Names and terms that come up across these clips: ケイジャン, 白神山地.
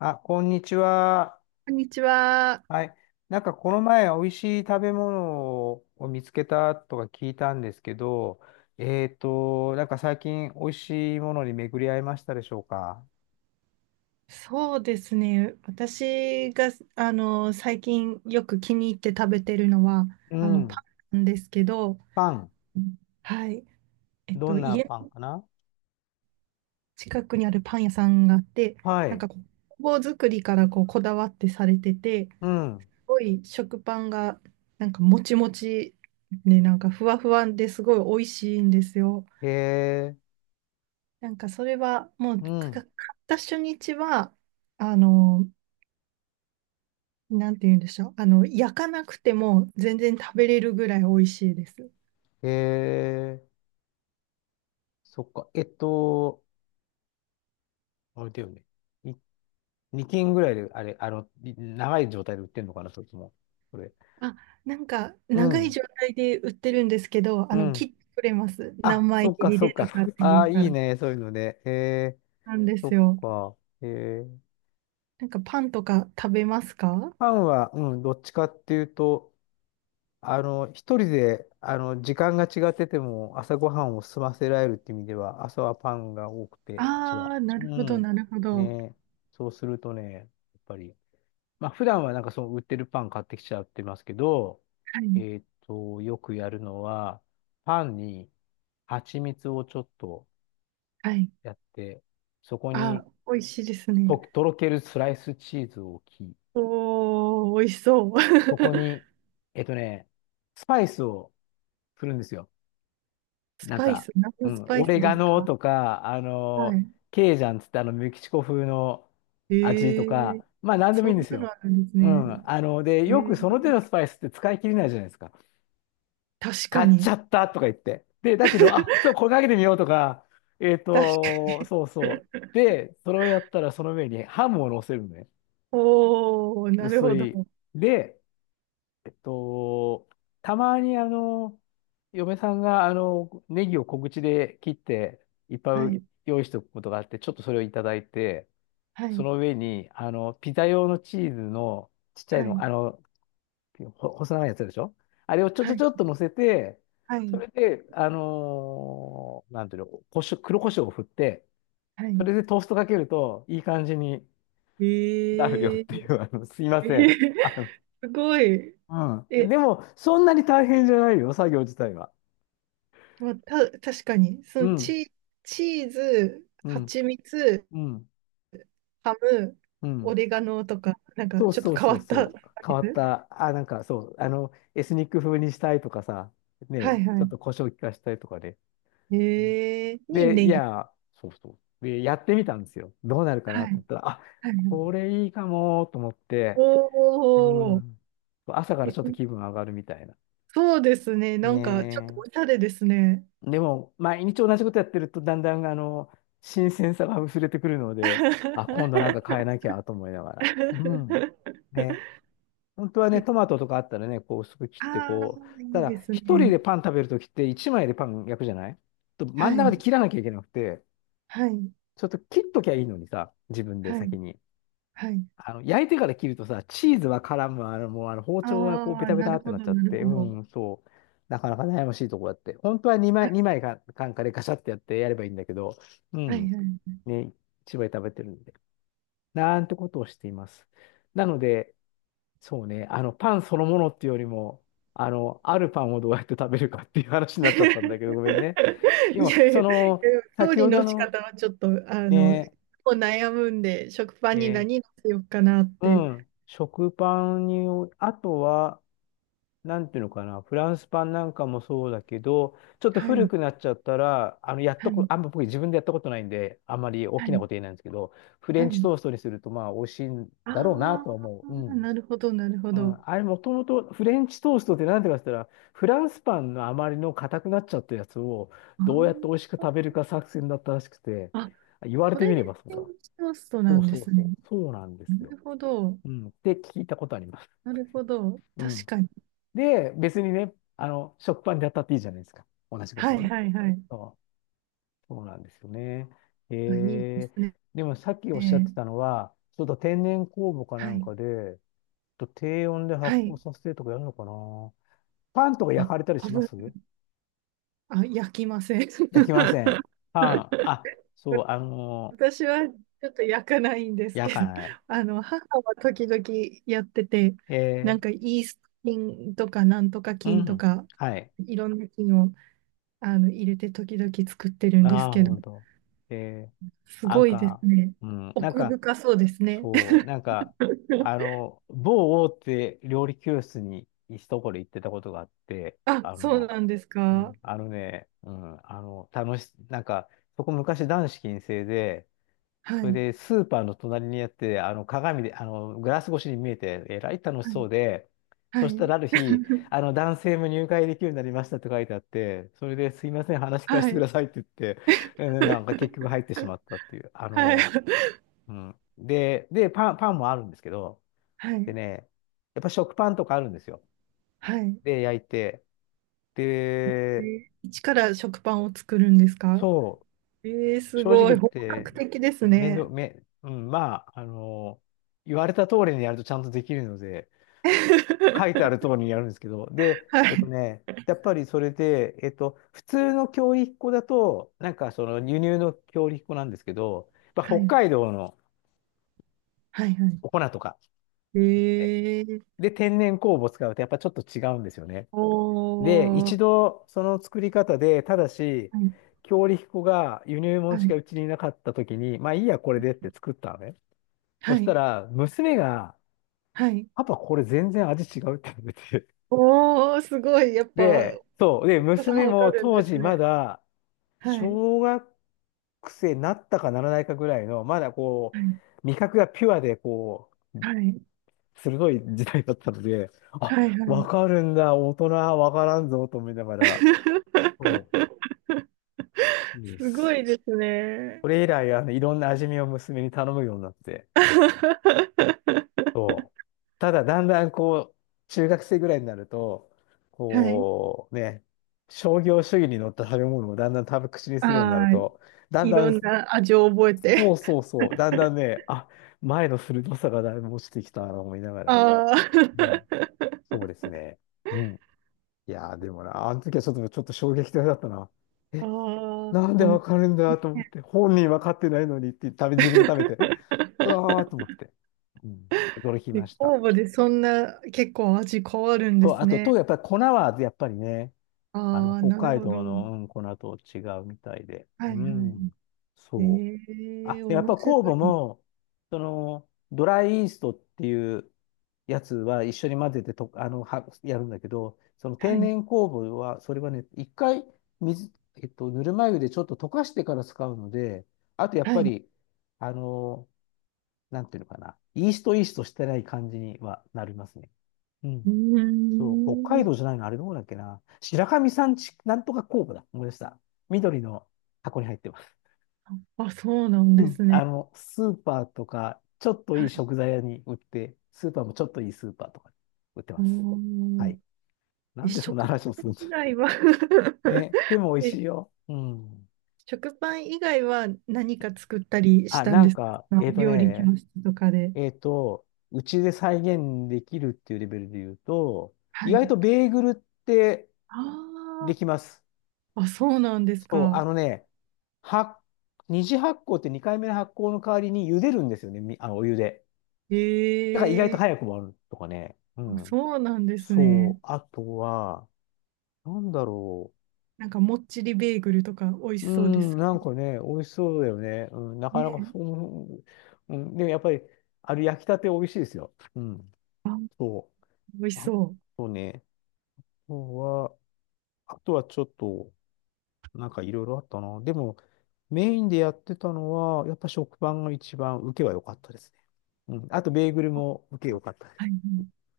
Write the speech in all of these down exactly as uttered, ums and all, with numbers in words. あ、こんにちは。こんにちは。はい。なんかこの前、美味しい食べ物を見つけたとか聞いたんですけど、えっと、なんか最近美味しいものに巡り合いましたでしょうか？そうですね。私が、あの、最近よく気に入って食べてるのは、うあの、ん。パンなんですけど、パン。うんはい。えっどと、んな家パンのかな？近くにあるパン屋さんがあって、はなんい。かこ工房作りからこう、こだわってされてて、すうん。ごい食パンが、なんかもちもち、ね、なんかふわふわですごい美味しいんですよ。へえ。なんかそれは、もう、うか買ん。った初日は、あの、なんて言うんでしょう。あの、焼かなくても全然食べれるぐらい美味しいです。へえ。そっか。えっと、あれだよね。いにきん斤ぐらいで、あれ、あの、い長い状態で売ってんのかな、それとも。これ。あ、なんか、う長いん。状態で売ってるんですけど、うあの、切ん。ってくれます。何あ、そ枚っ切か、りそっでか。とかってあ言あ、ったいいら。ね、そういうのでええ、なんでそすっよ。か。ええ、なんか、パンとか食べますか？パンは、うん、どっちかっていうと、あの、一人で、あの、時間が違ってても、朝ごはんを済ませられるって意味では、朝はパンが多くて、うちあは。あー、なるうほど、ん。なるほど。ねえ、そうするとね、やっぱり、まあ、普段はなんかその売ってるパン買ってきちゃってますけど、はい、えっと、よくやるのは、パンに蜂蜜をちょっとはい。やって、そこに、あ、美味しいですね。と、とろけるスライスチーズを置き、おー、美味しそう。そこに、えっとね、スパイスをするんですよ。スなんパイか、ス、何うのスん、パイオスレでガすノか？とか、あはの、い。ケイジャンつってあの、メキシコ風のえ味とか、ー、まあ、なんでもそいいんでんすなのよ。あるんですうね。ん。あの、で、えよくその手ー、のスパイスって使い切れないじゃないですか。確か買っちゃに。ったとか言って。で、だけど、あ、ちょっと これかけてみようとか、えっ確かと、そうそに。う。で、それをやったらその上にハムを乗せるのね。おー、なる薄ほど。い。で、えっと、たまにあの、嫁さんがあの、ネギを小口で切っていっはぱいい、用意しておくことがあって、ちょっとそれをいただいて、はそい、の上に、あの、ピザ用のチーズのちっちゃいはの、い、あの、ほ細長いやつでしょ？あれをちょちはょい、ちょっと乗せて、はそい、れで、あのーなんていうの、こしょ黒胡椒を振って、はそい。れでトーストかけるといい感じにえなるよっー、てい う、あの、すいまえせん。ー、あすごい。うん。え、でも、そんなに大変じゃないよ、作業自体は。まあ、た、確かに、そうのん、チ、チーズ、うん、蜂蜜、うん、ハム、うオん。レガノとか、なんかそうちょっそうと変そわうったスそう。パ変イス。わった、あ、なんかそう、あの、エスニック風にしたいとかさ、ね、はいちょっはと胡椒効かしたいとかね。い。うんえー、にで、いネギ。や、そうそう。で、やってみたんですよ。どうなるかなはと思い、ったら、あ、はこい。れいいかもと思って、うおー、ん。朝からちょっと気え分上がるみたいな。そうですね。なねんかちょっとおしえ。ゃれですね。でも、毎日同じことやってると、だんだん、あの、新鮮さが薄れてくるので、あ、今度なんか変えなきゃと思いながら。うん。ね。本当はね、で、トマトとかあったらね、こう薄く切って、ああ、こう、いたいだ、です一人ね。でパン食べるときって、一枚でパン焼くじゃない？と、は真ん中でい、切らなきゃいけなくて、はい、ちょっと切っときゃいいのにさ、自分では先い、に。はい。あの、焼いてから切るとさ、チーズは絡む、あの、もうあの包丁がこうあベあ、タベなタるってほなっど、ちゃっなるて、ほうど。ん、そう。なかなか悩ましいとこだって。本当は2は枚、い、二枚か、カンカでガシャってやってやればいいんだけど、うはい、ん、はい。ね、一枚食べてるんで。なんてことをしています。なので、そうね、あの、パンそのものっていうよりも、あの、あるパンをどうやって食べるかっていう話 にいなっやちゃったんだけど、ごめんね。でも、いそや、いやの、調先理ほどの仕の、方はちょっと、あの、もね、う悩むんで、食パンにね、何乗せようかなっうて。ん、食パンに、あとは、なんていうのかな、フランスパンなんかもそうだけど、ちょっとは古い、くなっちゃったら、あの、やっはとこ、い、あんま僕自分でやったことないんで、あんまり大はきない、こと言えないんですけど、フレはンチい。トーストにすると、まあ、美味しいんだろうなとはあ思う。うあ、ん。なるほど、なるほうど。ん、あれ、もともとフレンチトーストってなんていうかって言ったら、フランスパンのあまりの硬くなっちゃったやつを、あどうやってー美味しく食べるか作戦だったらしくて、あ、言われそてみれでればそうフだ。レンチトーストそなうんでそうすそね。う。そうなんでなすよ。るほど。うん。って聞いたことあります。なるほど。うん。確かに。で、別にね、あの、食パンでやったっていいじゃないですか。同じこはとをいね。はいはい。そう、そうなんですよね。あ、いいでえー、すね。でもさっきおっしゃってたのは、ちょっと天然酵母かなはんい。かで、ちょっと低温で発は酵い。させてとかやるのかな。パンとかあ、焼かれたり多しま分、す？あ、焼きません。焼きません。パン。あ、そう、あのー私はちょっと焼かないんです焼けかど、ない。あの、母は時々やってて、なえんかイースト菌とかなんとかー、う菌とん。か、はい。いろんな菌をあの入れて時々作ってるんですああ、けほんど、と。ええすなんごいですか、ね。うん、なん奥か、深そうですね。そう、なんか、あ の、某大手料理教室に一ところ行ってたことがあって、あ、あそうの、なんですうか。ん、あのね、うん、あの、楽し、なんか、そこ昔男子禁制で、はそれい。でスーパーの隣にあって、あの、鏡で、あの、グラス越しに見えて、えらい楽しはそい。うで、はそしたい。らある日、あの、男性も入会できるようになりましたって書いてあって、それですいません、話聞かせはてくい。ださいって言って、えーなんか結局入ってしまったっていう、あはい。の、うん。で、で、パン、パンもあるんですけど、はでい。ね、やっぱ食パンとかあるんですよ。はい。で、焼いて。えで、ー一から食パンを作るんですか？そえー、う、す正直ご言い。っ本て、格的です面ね。倒、め、うん、まあ、あの、言われた通りにやるとちゃんとできるので、書いてある 通りにやるんですけど、で、はえっとい。ね、やっぱりそれで、えっと、普通の強力粉だと、なんかその輸入の強力粉なんですけど、やっぱは北い。海道のはい。はお粉とかい。って、えー、で、天然酵母を使うとやっぱちょっと違うんですよね。で、お一ー。度その作り方で、ただし、はい。強力粉が輸入は物しかい。うちにいなかった時に、まあいいや、これでって作ったのね。そはしたい。ら、娘が、はいパパ、これ全然味違うって言われて。おー、すごい。やっぱ、で、そう。で、お子さ娘んわかもるん当です時まね。だ、はい。小学生になったかならないかぐらいの、まだこはい。う、味覚がピュアで、こう、はい。鋭い時代だったので、あ、はい。はわい。かるんだ、大人はわからんぞ、と思いながら。そ う。うんすごいですね。それ以来、あの、いろんな味見を娘に頼むようになって。そうただ、だんだんこう、中学生ぐらいになると、はい。こう、ね、商業主義に乗った食べ物をだんだん食べ口にするようになるああ、と、だんいだろん、んな味を覚えそて。うそうそう、だんだんね、あ、前の鋭さがだいぶ落ちてきたなと思いなが ら、あうあ。ん、そうですね。うん。いやー、でもな、あの時はちょっと、ちょっと衝撃的だったな。あ えあ、なんでうわん。かるんだと思って、本人わかってないのにって食べ、自分で食べて、うわーと思 って、うん、驚きで、ました。酵母でそんな結構味変わるんでと、すあと、と、ね。やっぱり粉は、やっぱりね、あの、ああ、北なる海ほど。道の、うん、粉と違うみたいで、はいうん、はい。そう。えあ、え、でやっ面ぱ白酵母い。も、その、ドライイーストっていうやつは一緒に混ぜてと、あの、は、やるんだけど、そのは天い。然酵母は、それはね、一回水、えっと、ぬるま湯でちょっと溶かしてから使うので、あとやっはぱい。り、あの、なんていうのかな、イーストイーストしてない感じにはなりますね。ううん。ーそう、北海ん。道じゃないの、あれどこだっけな。白神山地、なんとか酵母だ。思い出した。緑の箱に入ってます。あ、そうなんうでん、すあね。の、スーパーとか、ちょっといい食材屋に売って、スーパーもちょっといいスーパーとかに売っておます。はーい。なえ、んでそんな食パ話をすンるんです以か。外は ね。でも美味え、しいよ。うん。食パン以外は何か作ったりしあ、たんなでんすか？か、えっと料理教ね、室とかで。えっと、うちで再現できるっていうレベルで言うと、は意外い。とベーグルってあできます。ーあ、そうなんですそう、か。あのね、は、二次発酵ってにかいめの発酵の代わりに茹でるんですよね、みあのお湯で。だから意外とえ早えくもあるとかね。うん。そうなんですそね。う。あとは、なんだろなんかもっちりベーグルとか美味う。しうーそうでん、す。なんかね、美味しそうだよね。うん、なかねなかえ、そう、うん、でもやっぱり、あれ焼きたて美味しいですよ。うん、あ、そ美味う。しあそう。とね、あとは、あとはちょっと、なんかいろいろあったな。でも、メインでやってたのは、やっぱ食パンが一番受けは良かったですね。うん、あと、ベーグルも受け良かったではす。い。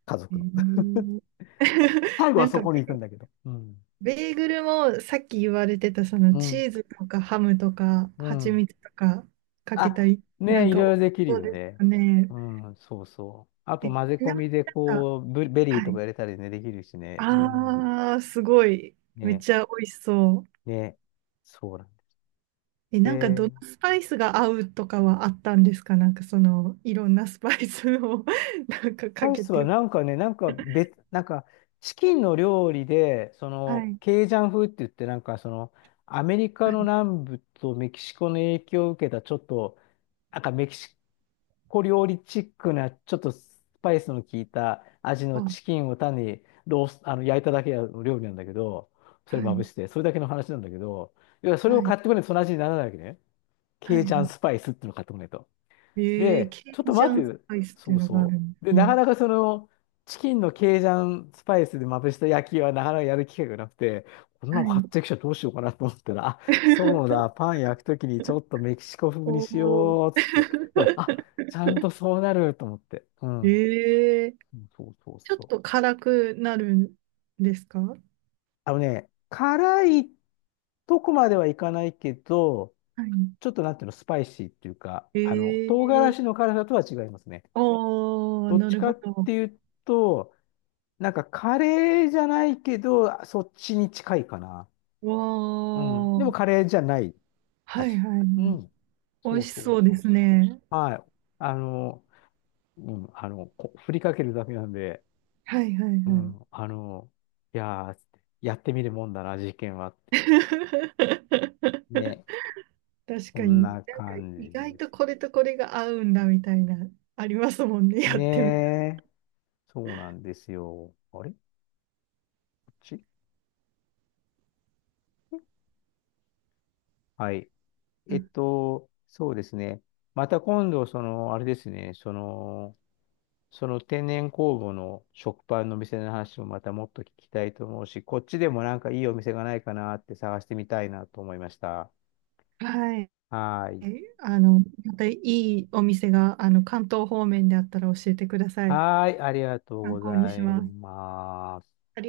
家え族の。ー 最後なはんそかこに行くんだけど。うん。ベーグルもさっき言われてたそのうチん。ーズとかハムとかう蜂ん。蜜とかかけあ、たり、なねんえ、いか美ろ味いしろできるそうよですね。かね。うん、そうそう。あとえ、ち混ぜ込なみにみでなんか、こう、ブベリーはとかい。入れたりね、できるしね。うん。あー、すごい。めっね、ちゃ美味しそう。ね、そうなんだ。え、なんかどのえスパイスが合うとかはあったんですか？なんかそのいろんなスパイスを なんかかアイけスはて。なんかね、なんか別、なんかチキンの料理で、そはのい。ケイジャン風って言って、なんかそのアメリカはのい南部とメキシコの影響を受けたちょっと、なんかメキシコ料理チックな、ちょっとスパイスの効いた味のチあ、キンを単にロース、あの焼いただけの料理なんだけど、そはれまぶい。して、それだけの話なんだけど、いやそれはをい。買ってこないとその味にならないわけね。はケイい。ジャはンいスパイスっていうのを買ってこないと。えー、で、ケちょっイとジャ待てンスよ、パイスってそいううのがあそるんでう。で、すなね。かなかその、チキンのケイジャンスパイスでまぶした焼きはなかなかやる機会がなくて、こんなはの買っい。てきちゃどうしようかなと思ったら、あ、そうだ、パン焼くときにちょっとメキシコ風におしお。ようっつって。だから、あ、ちゃんとそうなると思って。うん。ええそうそうちょっそう。と辛くなるんですか？はい。あのね、辛いとこまではいかないけど、ちょっとなんていうの、スパイシーっていうか、あの、唐辛ええ子の辛さとは違いますね。ああ、どっなちるかほっど。ていうと、なんかカレーじゃないけど、そっちに近いかな。わうん。でもカあ。レーじゃないはい味。はいはい。うん。美そ味うしそうそうでそうすそね。う。はい。あの、うん、あの、こ振りかけるだけなんで、はいはいうはい。ん、あの、いやー、やってみるもんだな、事件は。確ね。かこんに。なんかな感意じ外でとす。これとこれが合うんだみたいな、ありますもんね。やっねてみたえ。そうなんですよ。あれこっちはい。えっら。と、そうですね。また今度、その、あれですね、その、その天然酵母の食パンのお店の話もまたもっと聞きたいと思うし、こっちでもなんかいいお店がないかなって探してみたいなと思いました。はい。はーえ、い。あの、またいいお店が、あの、関東方面であったら教えてください。はーい、ありがとう参ご考にざしいます。ます。